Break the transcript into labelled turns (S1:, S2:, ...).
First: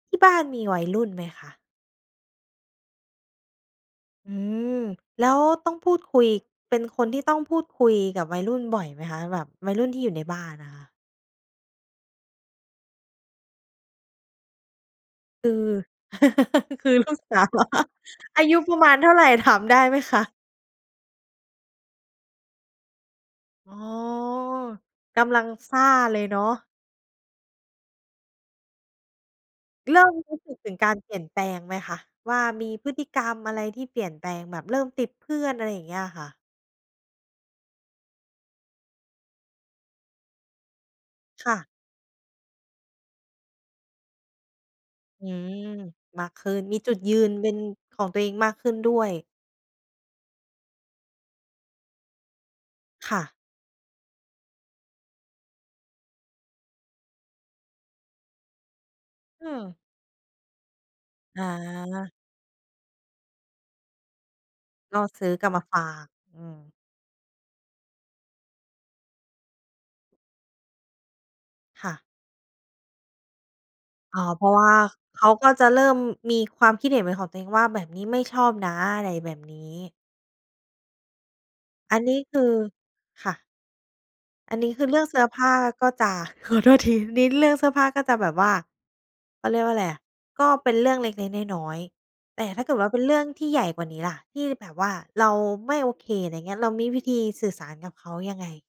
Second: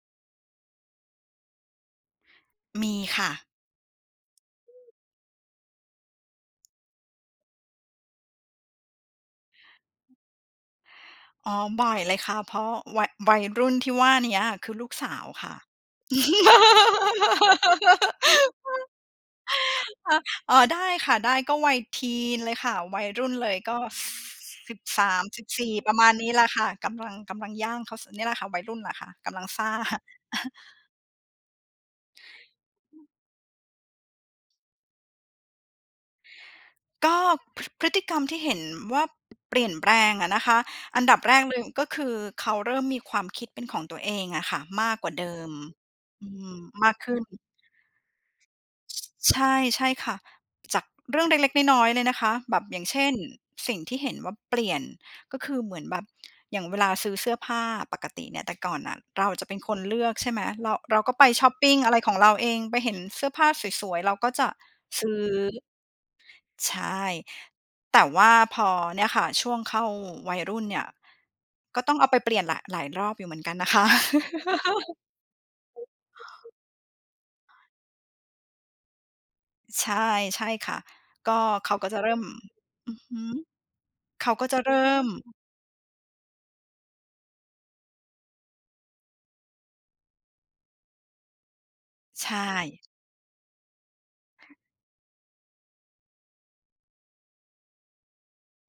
S1: ที่บ้านมีวัยรุ่นไหมคะ?
S2: มีค่ะ
S1: อืม แล้วต้องพูดคุย เป็นคนที่ต้องพูดคุยกับวัยรุ่นบ่อยไหมคะ แบบวัยรุ่นที่อยู่ในบ้านน่ะค่ะ?
S2: อ๋อ บ่อยเลยค่ะ เพราะวัย วัยรุ่นที่ว่าเนี้ยคือลูกสาวค
S1: คื
S2: ่ะ
S1: อ คือลูก สาวเหรอ? อายุประมาณเท่าไร ถามได้ไหม
S2: ค่
S1: ค
S2: ะ
S1: ะ?
S2: อ๋อ ได้ค่ะ ได้ ก็วัยทีนเลยค่ะ วัยรุ่นเลย
S1: อ๋
S2: ก
S1: อ
S2: ็ ส สิบสา
S1: ก
S2: ม
S1: ำล
S2: ส
S1: ั
S2: ิ
S1: ง
S2: บสี
S1: ซ
S2: ่
S1: ่า
S2: ประมาณ
S1: เล
S2: น
S1: ย
S2: ี้
S1: เน
S2: แ
S1: า
S2: หละ
S1: ะ
S2: ค่ะ กำลัง กำลังย่างเข้า ส เนี่ยแหละค่ะ วัยรุ่นแหละค่ะ กำลังซ่า
S1: เริ่มรู้สึกถึงการเปลี่ยนแปลงไหมคะว่ามีพฤติกรรมอะไรที่เปลี่ยนแปลง แบบเริ่มติดเพื่อน อะไรอย่างเงี้ยอะค่ะ?
S2: ก็ พ พฤติกรรมที่เห็นว่าเปลี่ยนแปลงอะนะคะ อันดับแรก
S1: ค
S2: เ
S1: ่
S2: ลย
S1: ะ
S2: ก็คือเขาเริ่มมีความคิดเป็นของตัวเองอะค่ะมากกว่า
S1: อ
S2: เ
S1: ื
S2: ดิม
S1: ม ม
S2: อื
S1: ากขึ้
S2: ม
S1: น มี
S2: ม
S1: จ
S2: า
S1: ุ
S2: ก
S1: ด
S2: ข
S1: ย
S2: ึ้
S1: ื
S2: น
S1: น
S2: อือ
S1: เป็นของตัวเองมากขึ้นด้
S2: ช
S1: วย
S2: ใช่ ใช่ค่ะ จาก เรื่องเล็ก ๆ น้อย ๆ เลยนะคะแบบ อย่างเช่
S1: ค
S2: น
S1: ่ะ
S2: สิ่งที่เห็นว่าเปลี่ยน ก็คือเหมือนแบบ อย่างเวลาซื้อเสื้อผ้าปกติเนี่ย แต่ก่อนน่ะเราอาจ
S1: อ
S2: จ
S1: ื
S2: ะเป็น
S1: ม
S2: คนเลือก ใช่ไหม เรา เราก็ไป
S1: อ
S2: ชอปปิง อะไรข
S1: า
S2: องเราเอง ไปเห็นเสื้อผ้าสวย ๆ เราก็จะ
S1: ก
S2: ซ
S1: ็
S2: ื้อ
S1: ซื้อกลับมาฝาก อื
S2: ใ
S1: ม
S2: ช่ แต่ว่าพอเนี่ยค่ะ ช่วงเข้าวัยรุ่นเนี่ย ก็
S1: ค
S2: ต
S1: ่
S2: ้องเ
S1: ะ
S2: อาไปเปลี่ยนแหละ หลายรอบอยู่เหมือนกันนะคะ
S1: อ๋อ เพราะว่าเขาก็จะเริ่มมีความคิดเห็นเป็นของตัวเองว่า "แบบนี้ไม่ชอบนะ" อะไรแบบนี
S2: ใช
S1: ้
S2: ่ ใช่ค่ะ ก็เขาก็
S1: อ
S2: จ
S1: ั
S2: ะ
S1: น
S2: เริ
S1: น
S2: ่
S1: ี้
S2: ม
S1: คือ
S2: อือฮึ
S1: ค่ะ
S2: เขาก็
S1: อั
S2: จะ
S1: นน
S2: เ
S1: ี
S2: ร
S1: ้
S2: ิ่
S1: คือเรื่อ
S2: ม
S1: งเสื้อผ้าก็จะ ขอโทษที นี้เรื่องเสื้อผ้าก็จะแบบว่า เขาเรียกว่าอะไรอะ ก็เป็นเรื่องเล็ก ๆ น้อย
S2: ใช
S1: ๆ แต่ถ้าเกิด
S2: ่
S1: ว่าเป็นเรื่องที่ใหญ่กว่านี้ล่ะ ที่แบบว่าเราไม่โอเค อะไรอย่างเงี้ย เรามีวิธีสื่อสารกับเขายังไง?